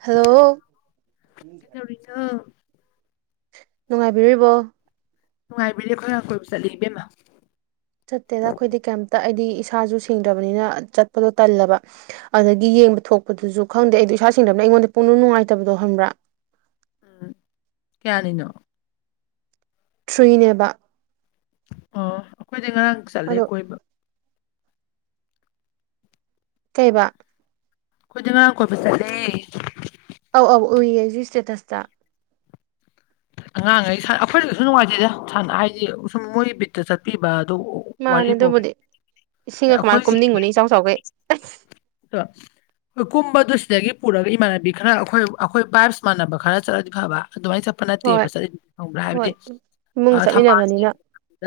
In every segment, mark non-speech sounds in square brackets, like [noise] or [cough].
Hello ꯀꯩꯗꯧꯔꯤꯅꯣ ꯅꯨꯡꯉꯥꯏꯕꯤꯔꯤꯕꯣ ꯅꯨꯡꯉꯥꯏꯕꯤꯔꯦ ꯈꯣꯏ ꯉꯥꯡ ꯀꯣꯏꯕ ꯆꯠꯂꯤ ꯏꯕꯦꯝꯃꯥ ꯆꯠꯇꯦꯗ ꯑꯩꯈꯣꯏꯗꯤ ꯀꯩꯇ ꯑꯩꯗꯤ ꯏꯁꯥꯁꯨ ꯁꯦꯡꯗ꯭ꯔꯕꯅꯤꯅ ꯆꯠꯄꯗꯣ ꯇꯜꯂꯕ ꯑꯗꯒꯤ ꯌꯦꯡꯕ ꯊꯣꯛꯄꯗꯨꯁꯨ ꯈꯪꯗꯦ ꯑꯩꯗ‌ꯣ ꯏꯁꯥ ꯁ‌ꯦꯡꯗꯝꯅꯤ ꯑꯩꯉꯣꯟꯗ ꯄꯨꯡꯅꯨꯡ ꯅꯨꯡꯉꯥꯏꯇꯕꯗꯣ ꯈꯪꯕ꯭ꯔꯥ ꯎꯝ ꯀꯌꯥꯅꯤꯅꯣ ꯊ꯭ꯔꯤꯅꯦꯕ ꯑꯣ ꯑꯩꯈꯣꯏꯗꯤ ꯉꯔꯥꯡ ꯆꯠꯂꯦ ꯑꯗꯣ ꯀꯣꯏꯕ ꯀꯩꯕ ꯑꯥꯈꯣꯏꯗꯤ ꯉꯥꯡ ꯀꯣꯏꯕ ꯆꯠꯂꯦ ꯑꯧ ꯑꯧ ꯎꯏꯌꯦ ꯑꯩꯖꯨ ꯁ꯭ꯇꯦꯇꯁꯇ ꯑꯉꯥꯡꯉꯩ ꯁꯥꯟꯅ ꯑꯩꯈꯣꯏ ꯀꯩꯁꯨ ꯅꯨꯡꯉꯥꯏꯇ‌ꯦꯗ ꯁꯥꯅ ꯍꯥꯏꯗꯤ ꯁꯨꯝ ꯃꯣꯏ ꯕꯤꯠꯇ ꯆꯠꯄꯤꯕꯗꯨ ꯃꯥꯅꯦ ꯑꯗꯨꯕꯨꯗꯤ ꯏꯁꯤꯡꯒ ꯀꯃꯥꯏ ꯑꯩꯈꯣꯏꯒꯤ ꯀꯨꯝꯅꯤꯡꯉꯨꯅꯤ ꯏꯆꯥꯎ ꯆꯥꯎꯈꯩ [unintelligible] ꯣꯏ ꯀꯨꯝꯕꯗꯨ ꯁꯤꯗꯒꯤ ꯄꯨꯔꯒ ꯏꯃꯥꯟꯅꯕꯤ ꯈꯔ ꯑꯩꯈꯣꯏ ꯑꯩꯈꯣꯏ ꯕꯥꯏꯞꯁ ꯃꯥꯟꯅꯕ ꯈꯔ ꯆꯠꯂꯗꯤ ꯐꯕ ꯑꯗꯨꯃꯥꯏꯅ ꯆꯠꯄ ꯐ ꯅꯠꯇꯦꯕ ꯍꯣꯏ ꯆꯠꯂꯤ ꯊꯪꯕ꯭ꯔꯥ ꯍꯥꯏꯕꯗꯤ ꯍꯣꯏ ꯏꯃꯨꯡꯒ ꯊꯝꯕꯥꯜꯁ ꯆꯠꯃꯤꯟꯅꯕꯅꯤꯅ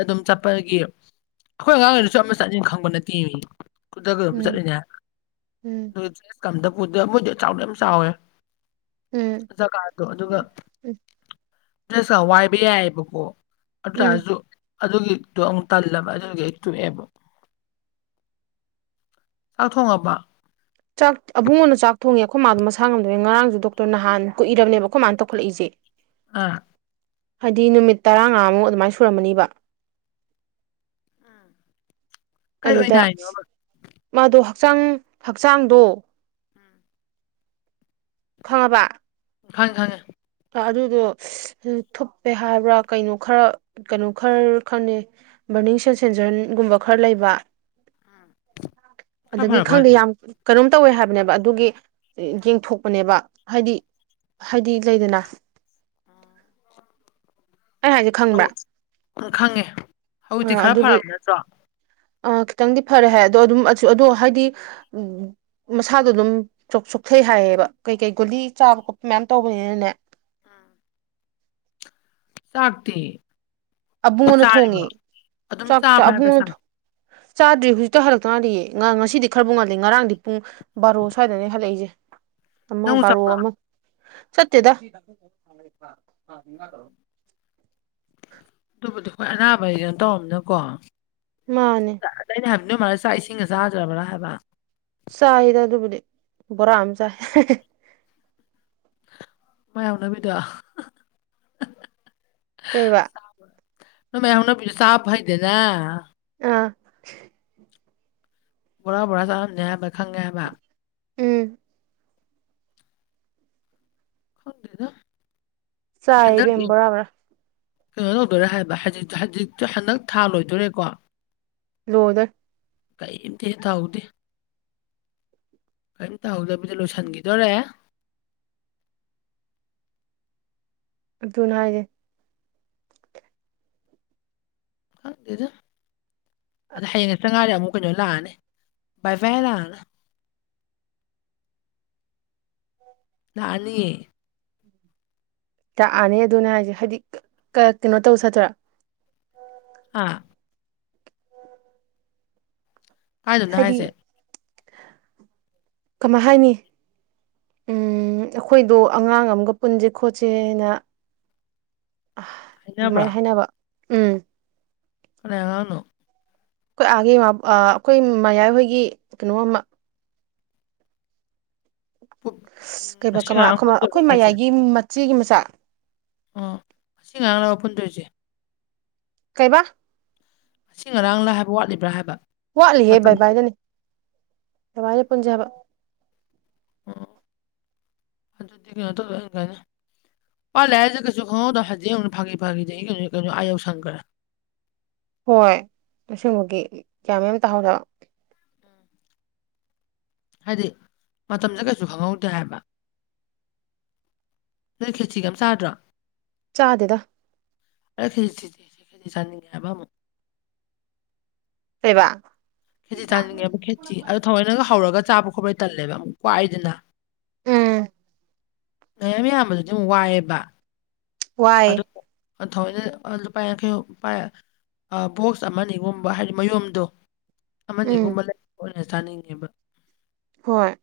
ꯑꯗꯨꯝ ꯆꯠꯄꯒꯤ ꯑꯩꯈꯣꯏ ꯑꯉꯥꯡ ꯑꯣꯏꯗꯁꯨ ꯑꯃ ꯆꯠꯅꯤꯡꯟ ꯈꯪꯕ ꯅꯠꯇꯦ ꯈꯨꯗ ꯀ ꯑꯗꯨ ꯎꯝ ꯆꯠꯂꯤꯅꯦ ꯎꯝ ꯗꯗꯕꯨꯣꯏꯗꯤ ꯆꯥꯎꯗ ꯌꯥꯝ ꯆꯥꯎꯋꯦ ꯎꯝ ꯖꯒꯥ ꯑꯗꯣ ꯑꯗꯨꯒ ꯎꯝ ꯋꯥꯏꯕ ꯌꯥꯏꯑꯕꯀꯣ ꯎꯝ ꯑꯗꯨꯇꯔꯁꯨ ꯑꯗꯨꯒꯤꯗꯣ ꯑꯃꯨꯛ ꯇꯜꯂꯕ ꯑꯗꯨꯒꯤ ꯍꯦꯛ ꯇꯣꯛꯑꯦꯕ ꯆꯥꯛ ꯊꯣꯡꯉꯕ‌ꯣ ꯆꯥꯛ ꯑꯕꯨꯡꯉ‌ꯣꯅ ꯆꯥꯛ ꯊꯣꯡꯉꯦ ꯑꯩꯈꯣꯏ ꯃꯥꯗꯣ ꯃꯁꯥ ꯉꯝꯗꯕꯩ ꯉꯔꯥꯡꯁꯨ ꯗꯣꯛꯇꯔ ꯅꯍꯥꯟ ꯀꯨꯏꯔꯕꯅꯦꯕ ꯑꯩꯈꯣꯏ ꯃꯥꯅ ꯇꯧꯈꯠꯂꯛꯏꯁꯦ ꯑꯥ ꯍꯥꯏꯗꯤ ꯅꯨꯃꯤꯠ ꯇꯔꯥꯉꯥꯃꯨꯛ ꯑꯗꯨꯃꯥꯏ ꯁꯨꯔꯝꯃꯅꯤꯕ ꯀꯩ ꯑꯣꯏꯅ ꯑꯗꯨꯗ ꯍꯥꯏꯅꯣꯕ ꯃꯥꯗꯣ ꯍꯛꯆꯥꯡ-ꯍꯛꯆꯥꯡꯗꯣ ꯎꯝ [inaudible] ꯈꯪꯉꯕ ꯈꯪꯉꯦ-ꯈꯪꯉꯦ ꯑꯗꯨꯗꯣ ꯎꯝ ꯊꯨꯞꯄꯦ ꯍꯥꯏꯕ꯭ꯔꯥ ꯀꯩꯅꯣ ꯈꯔ ꯀꯩꯅꯣ ꯈꯔ ꯈꯪꯅ‌ꯦ ꯕꯔꯅꯤꯡ ꯁꯦꯟꯁꯦꯟꯖꯔꯟꯒꯨꯝꯕ ꯈꯔ ꯂꯩꯕ ꯈꯔ ꯑꯗꯒꯤ ꯐꯔꯕ ꯈꯪꯗꯦ ꯍꯧꯖꯤꯛ ꯌꯥꯝ ꯀꯩꯅꯣꯝ ꯇꯧꯋꯦ ꯍꯥꯏꯕꯅꯦꯕ ꯑꯗꯨꯒꯤ ꯌꯦꯡꯊꯣꯛꯄꯅꯦꯕ ꯍꯥꯏꯗꯤ ꯍꯥꯏꯗꯤ ꯂꯩꯗꯅ ꯑꯩ ꯍꯥꯏꯁꯦ ꯍ ꯈꯪꯕ꯭ꯔꯥ ꯎꯝ ꯈꯪꯉꯦ ꯑ ꯍꯧꯖꯤꯛꯇꯤ ꯈꯔ ꯑꯗꯨꯒꯤ ꯐꯔꯕ ꯅꯠꯇ꯭ꯔꯣ ꯑ ꯈꯤꯇꯪꯗꯤ ꯐꯔꯦ ꯍꯥꯏ ꯑꯗꯣ ꯑꯗꯨꯝ ꯑꯗꯣ ꯍꯥꯏꯗꯤ ꯎꯝ ꯃꯁꯥꯗꯣ ꯑꯗꯨꯝ ꯁꯣꯛꯊꯩ ꯍꯥꯏꯌꯦꯕ ꯀꯩ ꯀꯩ ꯒꯨꯂꯤ ꯆꯥꯕ ꯈꯣꯠꯄ ꯃꯌꯥꯝ ꯇꯧꯕꯅꯤꯅꯅꯦ ꯎꯝ ꯁꯥꯇꯤ ꯑꯕꯨꯡꯉꯅ ꯊꯣꯡꯉꯤ ꯑꯗꯨꯝ ꯆꯥꯛ ꯆ ꯆꯥꯕ꯭ꯔꯥ ꯍꯥꯏꯕ ꯆꯥꯡ ꯑꯕꯨꯡꯉꯅ ꯆꯥꯗ꯭ꯔꯤ ꯍꯧꯖꯤꯛꯇꯣ ꯍꯜꯂꯛꯇꯉꯥꯟꯗꯤ ꯉꯁꯤꯗꯤ ꯈꯔꯕꯨ ꯉꯜꯂꯤꯦ ꯉꯔꯥꯡꯗꯤ ꯄꯨꯡ ꯕꯥꯔꯣ ꯁ꯭ꯋꯥꯏꯗꯅꯦ ꯍꯜꯂꯛꯏꯁꯦ ꯑꯃ ꯅꯪꯕꯨ ꯕꯥꯔꯣ ꯆꯠꯄ꯭ꯔꯣ ꯑꯃ ꯆꯠꯇꯦꯗ [inaudible] ꯑꯗꯨꯕꯨꯗꯤ ꯑꯩꯈꯣꯏ ꯑꯅꯥꯕ ꯍꯩꯅ ꯇꯧꯔꯝꯅꯀꯣ ꯃꯥꯅꯦ ꯑꯗ ꯑꯩꯅ ꯍꯥꯏꯕꯗꯨ ꯃꯥꯂꯦ ꯆꯥꯛ ꯏꯁꯤꯡꯒ ꯆꯥꯗ꯭ꯔꯕ꯭ꯔꯥ ꯍꯥꯏꯕ ꯆꯥꯏꯗ ꯑꯗꯨꯕꯨꯗꯤ ꯕꯣꯔꯥ ꯑꯃ ꯆꯥꯏ ꯃꯌꯥꯝꯅꯕꯤꯗ ꯀꯩ ꯋꯥ ꯅ ꯃ ꯍꯨꯅ ꯄ ꯁꯥꯞ ꯍꯥꯏꯩꯗꯦꯅ [inaudible] ꯑꯥ ꯕꯣꯔꯥ ꯕꯣꯔꯥ ꯆꯥꯔꯝꯅꯤꯦ ꯍꯥꯏꯕ ꯈꯪꯉꯦ ꯍꯥꯏꯕ ꯎꯝ ꯍꯗꯗ ꯆꯥꯏ ꯍꯗ ꯏꯕꯦꯝ ꯕꯣꯔꯥ ꯕꯣꯔꯥ ꯀꯩꯅꯣ ꯇꯧꯗꯣꯔꯦ ꯍꯥꯏꯕ ꯍꯧꯖꯤ ꯍꯧꯖꯤ ꯍꯟꯗꯛ ꯊꯥ ꯂꯣꯏꯗꯣꯔꯦꯀꯣ [unintelligible] ꯀꯔꯤꯝꯇ ꯍꯦ ꯇꯍꯧꯗꯦ ꯀꯔꯤꯝꯇꯍꯧꯗꯕꯤꯗ ꯂꯣꯏꯁꯤꯟꯈꯤꯗꯣꯔꯦ ꯑꯗꯨꯅ ꯍꯥꯏꯁꯦ ꯈꯪꯗꯦꯗ ꯑꯗ ꯍꯌꯦꯡ ꯉꯠꯇ꯭ꯔ ꯉꯥꯏꯔ ꯑꯃꯨꯛ ꯀꯩꯅꯣ ꯂꯥꯛꯑꯅꯤ ꯕꯥꯏ ꯐꯥꯏ ꯂꯥꯛꯑꯒ ꯂꯛꯅꯤꯌꯦ ꯇꯥꯛꯑꯅꯤ ꯑꯗꯨꯅꯦ ꯍꯥꯏꯁꯦ ꯍꯥꯏꯗꯤ ꯀꯩꯅꯣ ꯇꯧ ꯆꯠꯇꯣꯏꯔꯥ ꯑꯥ ꯀꯥꯏꯗꯣꯅ ꯍꯥꯏꯗꯤ ꯍꯥꯏꯁꯦ ꯀꯃꯥꯏ ꯍꯥꯏꯅꯤ ꯎꯝ ꯑꯩꯈꯣꯏꯗꯣ ꯑꯉꯥꯡ ꯑꯃꯒ ꯄꯨꯟꯁꯦ ꯈꯣꯠꯁꯦꯅ ꯍꯥꯏꯅꯕ꯭ꯔꯣ ꯑꯗꯨꯃꯥꯏꯅ ꯍꯥꯏꯅꯕ ꯎꯝ ꯀꯅꯥꯢ ꯑꯉꯥꯡꯅꯣ ꯑꯩꯈꯣꯏ ꯑꯥꯒ ꯑꯩꯈꯣꯏ ꯃꯌꯥꯏꯍꯣꯏꯒꯤ ꯀꯩꯅꯣꯃ ꯄꯨ- ꯀꯩꯕ ꯉꯁꯤ ꯀꯃꯥꯏ ꯉꯔꯥꯡ ꯄꯨꯟꯗꯣꯏꯔꯣ ꯑꯩꯈꯣꯏ ꯍꯥꯏꯁꯦ ꯃꯌꯥꯏꯒꯤ ꯃꯆꯦꯒꯤ ꯃꯆꯥ ꯑꯣ ꯑꯁꯤ ꯉꯥꯡꯁꯤꯒꯔꯣ ꯄꯨꯟꯗꯣꯏꯁꯦ ꯀꯩꯕꯥ ꯑꯁꯤ ꯉꯔꯥꯡꯅ ꯍꯥꯏꯕ ꯋꯥꯠꯂꯤꯕ꯭ꯔꯥ ꯍꯥꯏꯕ ꯃꯇꯝꯗꯣ ꯑꯗꯨꯃꯥꯏꯅ ꯄꯨꯟꯖꯕ ꯑꯣ ꯑꯗꯨꯗꯤ ꯀꯩꯅꯣ ꯇꯧꯔꯛꯑꯅ ꯀꯥꯏꯅ ꯄꯜꯂꯦꯁꯦ ꯀꯩꯁꯨ ꯈꯪꯍꯧꯗꯣ ꯍꯧꯖꯤꯛꯡꯉꯛ ꯐꯥꯒꯤ ꯐꯒꯤꯗꯤ ꯑꯩ ꯀꯩꯅꯣ ꯀꯩꯅꯣ ꯑꯥꯏ ꯌꯧꯁꯟꯈ꯭ꯔꯦ ꯍꯣꯏ ꯑꯁꯤꯃꯒꯤ ꯀꯌꯥꯃ ꯑꯃ ꯇꯥꯍꯧꯗ ꯍꯥꯏꯗꯤ ꯃꯇꯝꯁꯦ ꯀꯩꯁꯨ ꯈꯪꯍꯧꯗꯦ ꯍꯥꯏꯕ ꯅꯣꯢ ꯈꯦꯖꯤꯒ ꯑꯝ ꯆꯥꯗ꯭ꯔꯣ ꯆꯥꯗꯦꯗ ꯑꯩ ꯈꯦꯖꯤ [inaudible] ꯊꯤꯗꯤꯦ ꯈꯦꯖꯤꯗꯤ ꯆꯅꯤꯡꯉꯦ ꯍꯥꯏꯕ ꯑꯃ ꯀꯩꯕꯥ ꯈꯦꯖꯤ ꯆꯥꯅꯤꯡꯉꯦꯕꯣ ꯈꯦꯆꯤ ꯑꯗꯣ ꯊꯑꯣꯏꯅꯒ ꯍꯧꯔꯒ ꯆꯥꯕ ꯈꯣꯠꯄꯩ ꯇꯜꯂꯦꯕ ꯑꯃꯨꯛ ꯀꯨꯢꯗꯅ ꯎꯝ ꯃꯌꯥꯝ ꯌꯥꯝꯕꯗꯣ ꯑꯗꯨꯝ ꯋꯥꯏꯑꯦꯕ ꯋꯥꯏꯌꯦ ꯑ ꯊꯑꯣꯏꯅ ꯂꯨꯄꯥ ꯌꯥꯡꯈꯩ ꯄꯥꯢꯔ ꯕꯣꯛꯁ ꯑꯃꯅꯤꯒꯨꯝꯕ ꯍꯥꯏꯗꯤ ꯃꯌꯨꯝꯗꯣ ꯎꯝ ꯑꯃꯅꯤꯒꯨꯝꯕ ꯂꯩꯕ ꯑꯣꯏꯅ ꯆꯥꯅꯤꯡꯉꯦꯕ ꯍꯣꯏ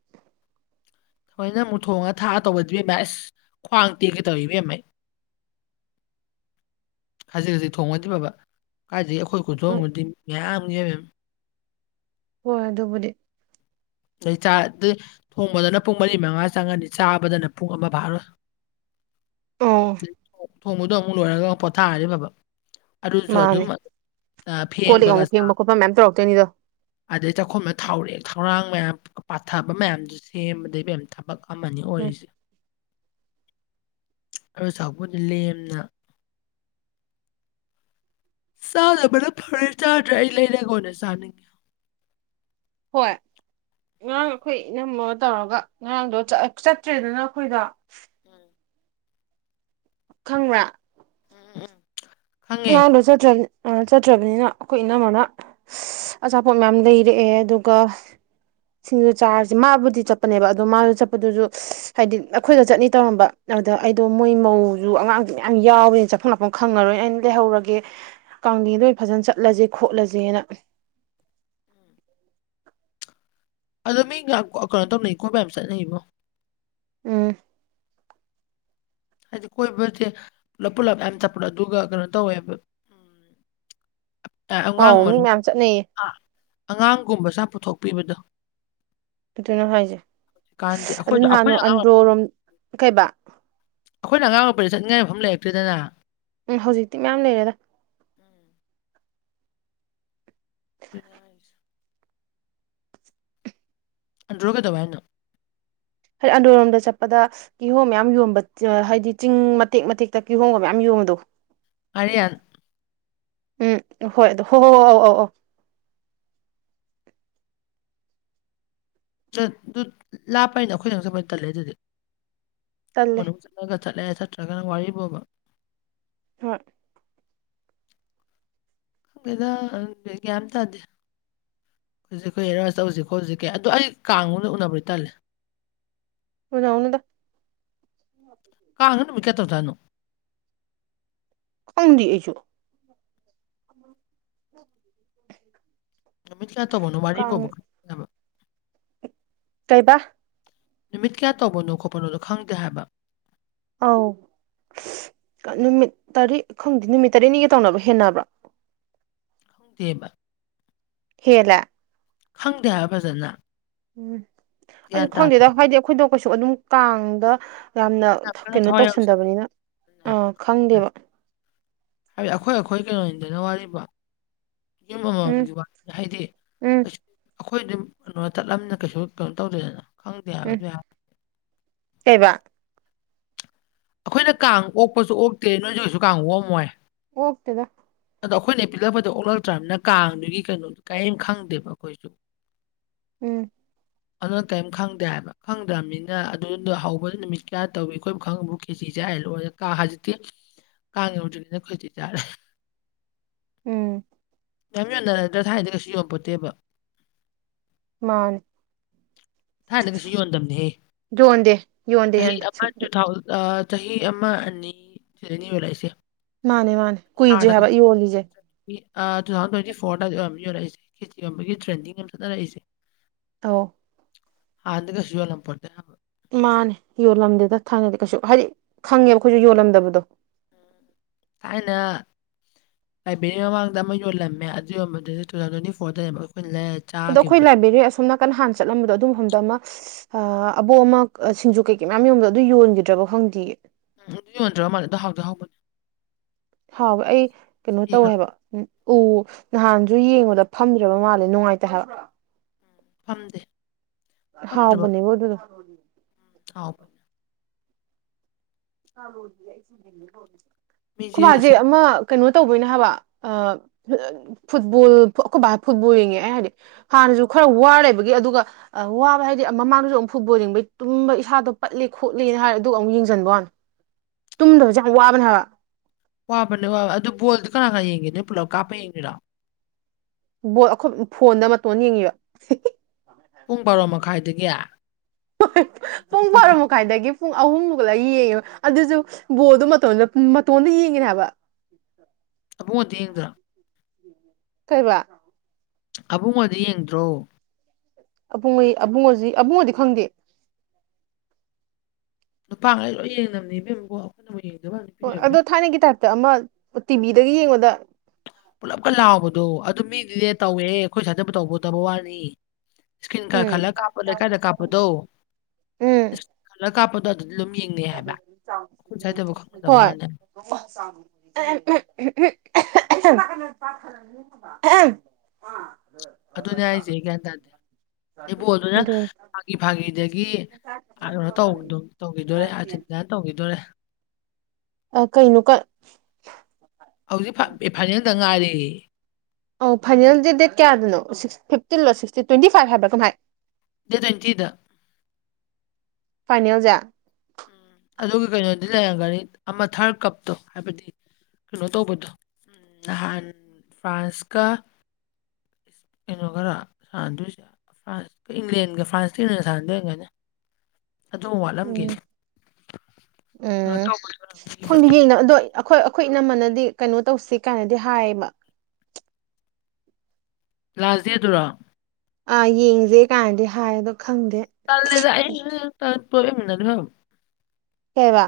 ꯍꯣꯏꯅ ꯑꯃꯨꯛ ꯊꯣꯡꯉꯒ ꯊꯥꯛꯑ ꯇꯧꯕꯗꯣ ꯑꯁ ꯈ꯭ꯋꯥꯡ ꯇꯦꯛꯒꯩ ꯇꯧꯋꯤ ꯢꯕꯦꯝꯃꯥ ꯈꯖꯤꯛ ꯈꯖꯤꯛ ꯊꯣꯡꯉꯗꯤ ꯐꯕꯥ ꯀꯥꯏꯗꯩ ꯑꯩꯈꯣꯏ ꯎꯝ ꯈꯨꯟꯊꯣꯡꯅꯗꯤ ꯌꯥꯝꯃꯦ ꯍꯣꯏ ꯑꯗꯨꯕꯨꯗꯤ ꯆꯍꯤ ꯆꯥ ꯑꯗꯨ ꯊꯣꯡꯕꯗꯅ ꯄꯨꯡ ꯃꯔꯤ ꯃꯉꯥ ꯆꯪꯉꯅꯤ ꯆꯥꯕꯗꯅ ꯄꯨꯡ ꯑꯃ ꯐꯥꯔꯣꯏ [unintelligible] ꯑꯥꯝ ꯊꯣꯡꯕꯗꯣ ꯑꯃꯨꯛ ꯂꯣꯏꯔꯒ ꯄꯣꯊꯥꯔꯗꯤ ꯐꯕ ꯑꯗꯨꯁꯨ ꯑꯗꯨꯝ ꯃꯥꯅꯦ ꯀꯣꯜ ꯂꯤꯛ ꯐꯦꯡꯕꯒ ꯑꯃꯨꯛ ꯆꯥꯝ ꯐꯦꯡꯕ ꯈꯣꯠꯄ ꯃꯌꯥꯝ ꯇꯧꯔꯛꯇꯣꯏꯅꯤꯗꯣ ꯑꯗꯩ ꯆꯥꯛꯈꯨꯝꯗꯣ ꯊꯥꯎꯔꯦꯛ ꯊꯧꯔꯥꯡ ꯃꯌꯥꯝ ꯄꯥꯊꯕ ꯃꯌꯥꯝꯗꯨ ꯁꯦꯝꯕꯗ ꯃꯌꯥꯝ ꯊꯕꯛ ꯑꯃꯅꯤ ꯎꯝ ꯑꯣꯏꯔꯤꯁꯦ ꯑꯗꯨꯢ ꯁꯥꯔꯨꯛꯄꯨꯗꯤ ꯂꯦꯝꯅ ꯆꯥꯗꯕꯅ ꯐꯔꯦ ꯆꯥꯗ꯭ꯔꯦ ꯑꯩ ꯂꯩꯔꯒ ꯑꯣꯢꯅ ꯆꯥꯅꯤꯡꯉꯦ ꯍꯣꯏ ꯎꯝ, ꯉꯔꯥꯡ ꯑꯩꯈꯣꯏ ꯏꯅꯝꯃꯒ ꯇꯧꯔꯒ ꯉꯔꯥꯡꯗꯣ ꯆꯠꯇ꯭ꯔꯦꯗꯅ ꯑꯩꯈꯣꯏꯗꯣ ꯎꯝ ꯈꯪꯕ꯭ꯔꯥ ꯎꯝ ꯈꯪꯉꯦ ꯉꯔꯥꯡꯗꯣ ꯆꯠꯇꯔꯝ ꯆꯠꯇ꯭ꯔꯕꯅꯤꯅ ꯑꯩꯈꯣꯏ ꯏꯅꯝꯃꯅ ꯑꯆꯥꯄꯣꯠ ꯃꯌꯥꯝ ꯂꯩꯔꯛꯑꯦ ꯑꯗꯨꯒ [unintelligible] ꯁꯤꯡꯗ ꯆꯥꯔꯁꯦ ꯃꯥꯕꯨꯗꯤ ꯆꯠꯄꯅꯦꯕ ꯑꯗꯣ ꯃꯥ ꯆꯠꯄꯗꯨꯁꯨ ꯍꯥꯏꯗꯤ ꯑꯩꯈꯣꯏꯗ ꯆꯠꯅꯤ ꯇꯧꯔꯝꯕ ꯑꯗꯨꯗ ꯑꯩꯗꯣ ꯃꯣꯏ ꯃꯧꯁꯨ ꯑꯉꯥꯡꯁꯨ ꯃꯌꯥꯝ ꯌꯥꯎꯕꯦꯅ ꯆꯐꯝ ꯂꯥꯛꯐꯝ ꯈꯪꯉꯔꯣꯏ ꯑꯩꯅ ꯂꯩꯍꯧꯔꯒꯦ ꯀꯥꯡꯗꯦꯟꯗ ꯑꯣꯏꯅ ꯐꯖꯅ ꯆꯠꯂꯁꯦ ꯈꯣꯠꯂꯁꯦꯅ ꯑꯗꯣ ꯃꯤ ꯉꯥꯛ ꯀꯩꯅꯣ ꯇꯧꯅꯩꯀꯣ ꯃꯌꯥꯝ ꯆꯠꯅꯩꯉꯣ ꯎꯝ ꯍꯥꯏꯗꯤ ꯀꯣꯏꯕꯁꯦ ꯄꯨꯂꯞ ꯄꯨꯂꯞ ꯃ ꯆꯠꯄꯗꯣ ꯑꯗꯨꯒ ꯀꯩꯅꯣ ꯇꯧꯋꯦꯕ ꯎꯝ ꯑꯉꯥꯡ ꯑꯧ ꯃꯤ ꯃꯅꯨꯡ ꯃꯌꯥꯝ ꯆꯠꯅꯩꯌꯦ ꯑꯉꯥꯡꯒꯨꯝꯕꯁꯨ ꯌꯥꯝ ꯄꯨꯊꯣꯛꯄꯤꯕꯗꯣ ꯑꯗꯨꯅꯦ ꯍꯥꯏꯁꯦ ꯍꯧꯖꯤꯛꯀꯥꯟꯗꯤ ꯑꯗꯨ ꯑꯩꯈꯣꯏꯗꯣ ꯅꯍꯥꯟꯅꯣ ꯑꯩꯈꯣꯏꯅ ꯑꯉꯥꯡ ꯑꯟꯗ꯭ꯔꯣ ꯑꯣꯏ- ꯔꯣꯝ ꯀꯩꯕ ꯑꯩꯈꯣꯏꯅ ꯑꯉꯥꯡ ꯑꯣꯏꯔꯤꯗ ꯆꯠꯅꯤꯡꯉꯥꯏ ꯃꯐꯝ ꯂꯩꯔꯛꯇꯦꯗꯅ ꯎꯝ ꯍꯧꯖꯤꯛꯇꯤ ꯃꯌꯥꯝ ꯂꯩꯔꯦꯗ ꯎꯝ, [unintelligible] ꯑꯟꯗ꯭ꯔꯣꯗ ꯀꯩꯗꯧꯋꯦ ꯍꯥꯏꯅꯣ ꯍꯥꯏ ꯑꯟꯗꯣꯔꯂꯣꯝꯗ ꯆꯠꯄꯗ ꯀꯤꯍꯣꯝ ꯃꯌꯥꯝ ꯌꯣꯝꯕ ꯍꯥꯏꯗꯤ ꯆꯤꯡ ꯃꯇꯦꯛ ꯃꯇꯦꯛꯇ ꯀꯤꯍꯣꯝꯒ ꯃꯌꯥꯝ ꯌꯣꯟꯕꯗꯣ ꯉꯔꯤꯌꯥꯟ ꯎꯝ ꯍꯣꯏ ꯑꯗꯣ ꯍꯣ ꯍꯣꯏ ꯍꯣꯏ ꯑꯧ ꯑꯧ ꯑꯗꯨ ꯂꯥꯞꯄꯅꯤꯅ ꯑꯩꯈꯣꯏꯗꯤ ꯑꯃꯨꯛ ꯆꯠꯄ ꯇꯜꯂꯦ ꯑꯗꯨꯗꯤ ꯏꯃꯨꯡ ꯇꯜꯂꯦ ꯃꯅꯨꯡ ꯆꯠꯂꯒ ꯆꯠꯂꯦ ꯆꯠꯇ꯭ꯔꯒꯅ ꯋꯥꯔꯤꯕꯨꯕ ꯍꯣꯏ ꯈꯪꯗꯦꯗ ꯒ꯭ꯌꯥꯟ ꯑꯝ ꯇꯥꯗꯦ ꯍꯧꯖꯤꯛ ꯑꯩꯈꯣꯏ ꯍꯦꯔꯣ ꯇꯧꯖꯤꯛꯀꯣ ꯍꯧꯖꯤꯛꯀꯤ ꯑꯗꯣ ꯑꯩ ꯀꯥꯡ ꯃꯅꯨꯡꯗ ꯎꯅꯕ ꯇꯜꯂꯦ ꯎꯅꯔꯨꯅꯨꯗ ꯀꯥꯡꯖꯦ ꯅꯨꯃꯤꯠ ꯀꯌꯥꯅꯤ ꯇꯧꯖꯠꯅꯣ ꯈꯪꯗꯦ ꯑꯩꯁꯨ ꯎ [unintelligible] ꯅꯨꯃꯤꯠ ꯀꯌꯥ ꯇꯧꯕꯅꯣ ꯋꯥꯔꯤꯕꯣꯕ ꯈꯪꯗꯦꯕ ꯀꯩꯕ ꯅꯨꯃꯤꯠ ꯀꯌꯥ ꯇꯧꯕꯅꯣ ꯈꯣꯠꯄꯅꯣꯗꯣ ꯈꯪꯗꯦ ꯍꯥꯏꯕ ꯑꯧ ꯅꯨꯃꯤꯠ ꯇꯔꯦꯠ ꯈꯪꯗꯦ ꯅꯨꯃꯤꯠ ꯇꯔꯦꯠꯅꯤꯒ ꯇꯧꯅꯕ ꯍꯦꯟꯅꯕ꯭ꯔꯥ ꯈꯪꯗꯦꯕ ꯍꯦꯜꯂꯦ ꯈꯪꯗꯦ ꯍꯥꯏꯕꯥ ꯐꯖꯅ ꯎꯝ ꯒ꯭ꯌꯥꯟ ꯑꯩꯁꯨ ꯇꯥꯗꯦ ꯈꯪꯗꯦꯗ ꯍꯥꯏꯗꯤ ꯑꯩꯈꯣꯏꯗꯣ ꯀꯩꯁꯨ ꯑꯗꯨꯝ ꯀꯥꯡꯗ ꯌꯥꯝꯅ ꯌꯥꯝ ꯀꯟꯅ ꯀꯩꯅꯣ ꯊꯋꯥꯏ ꯌꯥꯎꯁꯟꯅ ꯇꯧꯁꯟꯗꯕꯅꯤꯅ ꯑꯥ ꯈꯪꯗꯦꯕ ꯍꯥꯏꯗꯤ ꯑꯩꯈꯣꯏ ꯑꯩꯈꯣꯏ ꯀꯩꯅꯣꯅꯤꯗꯅ ꯋꯥꯔꯤꯕꯣ ꯌꯨꯝ ꯎꯝ ꯑꯃꯃꯝꯒꯤ ꯍꯥꯏꯗꯤ ꯎꯝ ꯀꯩꯁꯨ ꯑꯩꯈꯣꯏ ꯑꯗꯨꯝ ꯀꯩꯅꯣ ꯆꯠꯂꯝꯅꯤꯅ ꯀꯩꯁꯨ ꯀꯩꯅꯣ ꯇꯧꯗꯦꯗꯅ ꯈꯪꯗꯦ ꯍꯥꯏꯕ ꯑꯗꯨꯏ ꯍꯥꯏꯔꯗꯤ ꯀꯩꯕ ꯑꯩꯈꯣꯏꯅ ꯀꯥꯡ ꯑꯣꯛꯄꯁꯨ ꯑꯣꯛꯇꯦ ꯅꯣꯏꯁꯤꯁꯨ ꯀꯩꯁꯨ ꯀꯥꯡ ꯑꯣꯛꯑꯝꯃꯣꯏ ꯑꯣꯛꯇꯦꯗ ꯑꯗꯣ ꯑꯩꯈꯣꯏꯅ ꯄꯤꯛꯔꯛꯄꯗꯣ ꯑꯣꯛꯂꯛꯇ꯭ꯔꯕꯅꯤꯅ ꯀꯥꯡꯗꯨꯒꯤ ꯀꯩꯅꯣꯗꯣ ꯀꯔꯤꯝ ꯈꯪꯗꯦꯕ ꯑꯩꯈꯣꯏꯁꯨ ꯎꯝ [inaudible] ꯑꯗꯨꯅ ꯀꯔꯤꯝ ꯈꯪꯗꯦ ꯍꯥꯏꯕ ꯈꯪꯗ꯭ꯔꯕꯅꯤꯅ ꯑꯗꯨꯗꯣ ꯍꯧꯕ ꯅꯨꯃꯤꯠ ꯀꯌꯥ ꯇꯧꯏꯤ ꯑꯩꯈꯣꯏ ꯈꯪꯉꯕ꯭ꯔꯣ ꯈꯦꯖꯤ ꯆꯥꯏ ꯂꯣꯏꯔꯦ ꯀꯥ ꯍꯧꯖꯤꯛꯇꯤ ꯀꯥꯡꯌꯧꯗ꯭ꯔꯤꯉꯩꯅ ꯈꯦꯆꯤ ꯆꯥꯔꯦ ꯎꯝ ꯌꯥꯝ ꯌꯣꯟꯅꯔꯗ꯭ꯔꯥ ꯊꯥꯏꯅꯗꯤ ꯀꯩꯁꯨ ꯌꯣꯟꯄꯣꯠꯇꯦꯕ ꯃꯥꯥꯅꯦ ꯊꯥꯏꯅꯗꯤ ꯀꯩꯁꯨ ꯌꯣꯟꯗꯕꯅꯦꯍꯦ ꯌꯣꯟꯗꯦ ꯆꯍꯤ ꯌꯣꯟꯗꯦ ꯑꯃ ꯁꯨꯡ ꯇꯨ ꯊꯥꯎꯖꯟ ꯑꯥ ꯆꯍꯤ ꯑꯃ ꯑꯅꯤ ꯁꯤꯗꯅꯦ ꯌꯣꯜꯂꯛꯏꯁꯦ ꯃꯥꯅꯦ ꯃꯥꯅꯦ ꯀꯨꯏꯗ꯭ꯔꯤ ꯍꯥꯏꯕ ꯌꯣꯜꯂꯤꯖꯦ ꯃꯤ ꯑꯥ ꯇꯨ ꯊꯥꯎꯖꯟ ꯇ꯭ꯋꯦꯟꯇꯤ ꯐꯣꯔꯗ ꯑꯗꯨꯋꯥꯏꯗꯩ ꯑꯣꯏꯔꯝꯅꯝ ꯌꯧꯔꯛꯏꯁꯦ ꯈꯦꯖꯤ ꯌꯣꯟꯕꯒꯤ ꯇꯔꯦꯡꯗꯥꯡꯅ ꯆꯠꯅꯔꯛꯏꯁꯦ [unintelligible] ꯍꯥꯟꯅꯗꯤ ꯀꯩꯁꯨ ꯌꯣꯜꯔꯝꯄꯣꯟꯇꯦ ꯍꯥꯏꯕ ꯃꯥꯅꯦ ꯌꯣꯜꯂꯝꯗꯦꯗ ꯊꯥꯏꯅꯗꯤ ꯀꯩꯁꯨ ꯍꯥꯏꯗꯤ ꯈꯪꯉꯦꯕ ꯑꯩꯈꯣꯏꯁꯨ ꯌꯣꯜꯂꯝꯗꯕꯗꯣ ꯊꯥꯏꯅ ꯂꯥꯏꯕ꯭ꯔꯦꯔꯤ ꯃꯃꯥꯡꯗ ꯑꯃ ꯌꯣꯂꯝꯃꯦ ꯑꯗꯨ ꯌꯣꯟꯕꯗꯨꯁꯨ ꯇꯨ ꯊꯥꯎꯖꯟ ꯇ꯭ꯋꯦꯟꯇꯤ ꯐꯣꯔꯗꯅꯦꯕ ꯑꯩꯈꯣꯏ ꯂꯩꯔꯦ ꯑꯗꯣ ꯑꯩꯈꯣꯏ ꯂꯥꯏꯕ꯭ꯔꯦꯔꯤ ꯑꯁꯣꯝ ꯅꯥꯀꯟ ꯍꯥꯟ ꯆꯠꯂꯝꯕꯗꯣ ꯑꯗꯨ ꯃꯐꯝꯗꯣ ꯑꯃ ꯑꯥ ꯑꯕꯣꯛ ꯑꯃ ꯁꯤꯡꯖꯨ ꯀꯩꯀꯩ ꯃꯌꯥꯝ ꯌꯣꯟꯕꯗꯣ ꯑꯗꯨ ꯌꯣꯟꯈꯤꯗ꯭ꯔꯕꯣ ꯈꯪꯗꯤꯌꯦ ꯎꯝ ꯑꯗꯨ ꯌꯣꯟꯗ꯭ꯔ ꯃꯥꯂꯦꯗꯣ ꯑꯗꯨ ꯍꯥꯎꯗꯤ ꯍꯥꯎꯕꯅꯦ ꯍꯥꯎꯕ ꯑꯩ ꯀꯩꯅꯣ ꯇꯧꯋꯦ ꯁꯤꯈ꯭ꯔꯕ ꯍꯥꯏꯕ꯫ ꯎ ꯎ ꯅꯍꯥꯟꯁꯨ ꯌꯦꯡꯕꯗ ꯐꯝꯗ꯭ꯔꯕ ꯃꯥꯜꯂꯦ ꯅꯨꯡꯉꯥꯏꯇꯦ ꯍꯥꯏꯕ꯫ ꯐꯝꯗꯦ꯫ ꯐꯝꯗ꯭ꯔꯕ ꯍꯥꯎꯕꯅꯤꯕꫭ ꯑꯗꯨꯗꫭ꯫ [unintelligible] [inaudible] ꯈꯣꯏ ꯃꯤꯁꯦ ꯃꯥꯖꯦ ꯁꯨꯝ ꯑꯃꯥ ꯀꯩꯅꯣ ꯇꯧꯕꯩꯅꯦ ꯍꯥꯏꯕ ꯑ ꯐꯨꯠꯕꯣꯜ ꯑꯩꯈꯣꯏ ꯐꯨꯠꯕꯣꯜ ꯌꯦꯡꯉꯦ ꯑꯩ ꯍꯥꯏꯗꯤ ꯍꯥꯟꯅꯁꯨ ꯈꯔ ꯋꯥꯔꯂꯩꯕꯒꯤ ꯑꯗꯨꯒ ꯑ ꯋꯥꯕ ꯍꯥꯏꯗꯤ ꯃꯃꯥꯡꯗꯁꯨ ꯑꯃꯨꯛ ꯐꯨꯠꯕꯣꯜ ꯌꯦꯡꯕꯩ ꯇꯨꯝꯕ ꯏꯁꯥꯗꯣ ꯄꯠꯂꯦ ꯈꯣꯠꯂꯦꯅ ꯍꯥꯏꯔ ꯑꯗꯨꯒ ꯑꯃꯨꯛ ꯌꯦꯡꯖꯟꯕ ꯋꯥꯅꯤ ꯇꯨꯝꯗꯕꯁꯦ ꯌꯥꯝ ꯋꯥꯕꯅꯦ ꯍꯥꯏꯕ ꯋꯥꯕꯅꯦ ꯋꯥꯕ ꯑꯗꯨ ꯕꯣꯜꯗꯤ ꯀꯅꯥ ꯀꯅꯥ ꯌꯦꯡꯒꯦ ꯅꯣꯏ ꯄꯨꯂꯞ ꯀꯥꯞꯄ ꯌꯦꯡꯗꯣꯏꯔꯣ ꯕꯣꯜ ꯑꯩꯈꯣꯏ ꯐꯣꯟꯗ ꯃꯇꯣꯟ ꯌꯦꯡꯉꯤꯕ ꯄꯨꯡ ꯕꯥꯔꯣ ꯃꯈꯥꯏꯗꯒꯤ ꯄꯨꯡ ꯕꯔꯣ ꯑꯩꯈꯣꯏꯗꯤ ꯃꯈꯥꯏꯗꯒꯤ ꯄꯨꯡ ꯑꯍꯨꯝꯃꯨꯛ ꯂ ꯌꯦꯡꯉꯦꯕ ꯑꯗꯨꯁꯨ ꯕꯣꯜꯗꯣ ꯃꯇꯣꯟꯗ ꯃꯇꯣꯟꯗ ꯌꯦꯡꯏꯅꯦ ꯍꯥꯏꯕ꯫ ꯑꯕꯨꯡꯉꯣ ꯗꯤ ꯌꯦꯡꯗ꯭ꯔꫭ꯫ ꯀꯩꯕꯥ꯫ ꯑꯕꯨꯡꯉꯣꯗꯤ ꯌꯦꯡꯗ꯭ꯔꯣ꯫ ꯑꯕꯨꯡꯉꫭꯏ ꯑꯕꯨꯡꯉꫭꯁꯤ ꯑꯕꯨꯡꯉꯗꯤ ꯈꯪꯗꯦ꯫ ꯅꯨꯄꯥ ꯉꯩ ꯂꯣꯏ ꯌꯦꯡꯅꯕꯅꯦ ꯏꯕꯦꯝ ꯒꫭ꯫ [inaudible] ꯍꯣꯏ ꯑꯗꯣ ꯊꯥꯏꯅꯒꯤ ꯇꯥꯏꯞꯇ ꯑꯃ ꯇꯤꯚꯤꯗꯒ ꯌꯦꯡꯕꯗ ꯄꯨꯜꯂꯞꯀ ꯂꯥꯎꯕꯗꯣ ꯑꯗꯨꯝ ꯃꯤꯗꯤꯅꯦ ꯇꯧꯋꯦ ꯑꯩꯈꯣꯏ ꯁ꯭ꯋꯥꯏꯗꯕꯨ ꯇꯧꯕꯗꯕ ꯋꯥꯅꯤ꯫ ꯏꯁꯀꯤꯔꯤꯟ ꯈꯔ ꯈꯜꯂ ꯎꯝ ꯀꯥꯞꯄ ꯂꯩꯀꯥꯏꯗ ꯀꯥꯞꯄꯗꯣ ꯎꯝ ꯈꯜꯂ ꯀꯥꯞꯄꯗꯣ ꯑꯗꯨꯗꯤ ꯑꯗꯨꯝ ꯌꯦꯡꯅꯩ ꯍꯥꯏꯕ ꯑꯩꯈꯣꯏ ꯁ꯭ꯋꯥꯏꯗꯕꯨ ꯈꯪꯅꯗꯕ ꯍꯣꯏ ꯋꯥꯅꯦ꯫ [unintelligible] [unintelligible] ꯑꯗꯨꯅꯦ ꯍꯥꯏꯁꯦ ꯑꯩ ꯒ꯭ꯌꯥꯟ ꯇꯥꯗꯦ ꯑꯗꯩꯩ ꯕꯥꯜꯂ ꯗꯨꯅ ꯐꯥꯒꯤ ꯐꯥꯒꯤꯗꯒꯤ [inaudible] ꯑꯔꯒꯦꯟꯇꯤꯅꯥꯅ ꯇꯧꯒꯤꯗꫭꯔꯦ꯫ ꯑ ꯀꯩꯅꯣ ꯀ ꯍꯧꯖꯤꯛ ꯐꯥ ꯐꯥꯏꯅꯦꯜꯗꯪ ꯉꯥꯏꯔꯦ꯫ ꯑꯣ ꯐꯥꯏꯅꯦꯜꯗꯤ ꯗꯦꯠ ꯀꯌꯥꯗꯅꯣ ꯁꯤꯛꯁ ꯐꯤꯞꯇꯤꯟ ꯂꯣ ꯁꯤꯛꯁꯇꯤꯟ ꯇ꯭ꯋꯦꯟꯇꯤ ꯐꯥꯏꯚ ꯍꯥꯏꯕ꯭ꯔꯥ ꯀꯝꯍꯥꯏ꯫ ꯗꯦꯠ ꯇꯋꯤꯟꯇꯤꯗ꯫ ꯐꯥꯏꯅꯦꯜꯖꯦ꯫ ꯑꯗꯨꯒ ꯀꯩꯅꯣꯗꯤ ꯂꯩꯔꯝꯒꯅꯤ ꯑꯃ ꯊꯥꯔꯠ ꯀꯞꯇꯣ ꯍꯥꯏꯕꯗꯤ ꯀꯩꯅꯣ ꯇꯧꯕꯗꯣ꯫ ꯎꯝ ꯅꯍꯥꯟ ꯐ꯭ꯔꯥꯟꯁꯀ ꯀꯩꯅꯣ ꯒꯔ ꯁꯥꯟꯅꯗꯣꯏꯁꯦ꯫ ꯐ꯭ꯔꯥꯟꯁꯀ ꯏꯪꯂꯦꯟꯒ ꯐ꯭ꯔꯥꯟꯁꯇ ꯏꯡꯂꯦꯟꯒ ꯁꯥꯅꯗꯣꯏ ꯑꫭꯏꯔꯝꯒꯅꯤ ꯑꯗꯨ ꯃ ꯋꯥꯠꯂꯝꯒꯤꯅꯤ꯫ ꯎꯝ ꯎꯝ ꯑꯣꯏꯔꯝꯅꯤꯕ ꯈꯪꯡꯗꯤ ꯌꯦꯅ ꯑꯗꯣ ꯑꯈꯣꯏ ꯑꯈꯣꯏ ꯏꯅꯝꯃꯅꯗꯤ ꯀꯩꯅꯣ ꯇꯧꯁꯤ ꯀꯥꯏꯅꯗꯤ ꯍꯥꯏꯌꯦꯕ꯫ ꯂꯥꯁ ꯗꯦ ꯗꯨꯔꯣ꯫ ꯑꯥ ꯌꯦꯡꯁꯦ ꯀꯥꯏꯅꯗꯤ ꯍꯥꯏ ꯑꯗꯣ ꯈꯪꯗꯦ꯫ [inaudible] ꯀꯩꯕꯥ꯫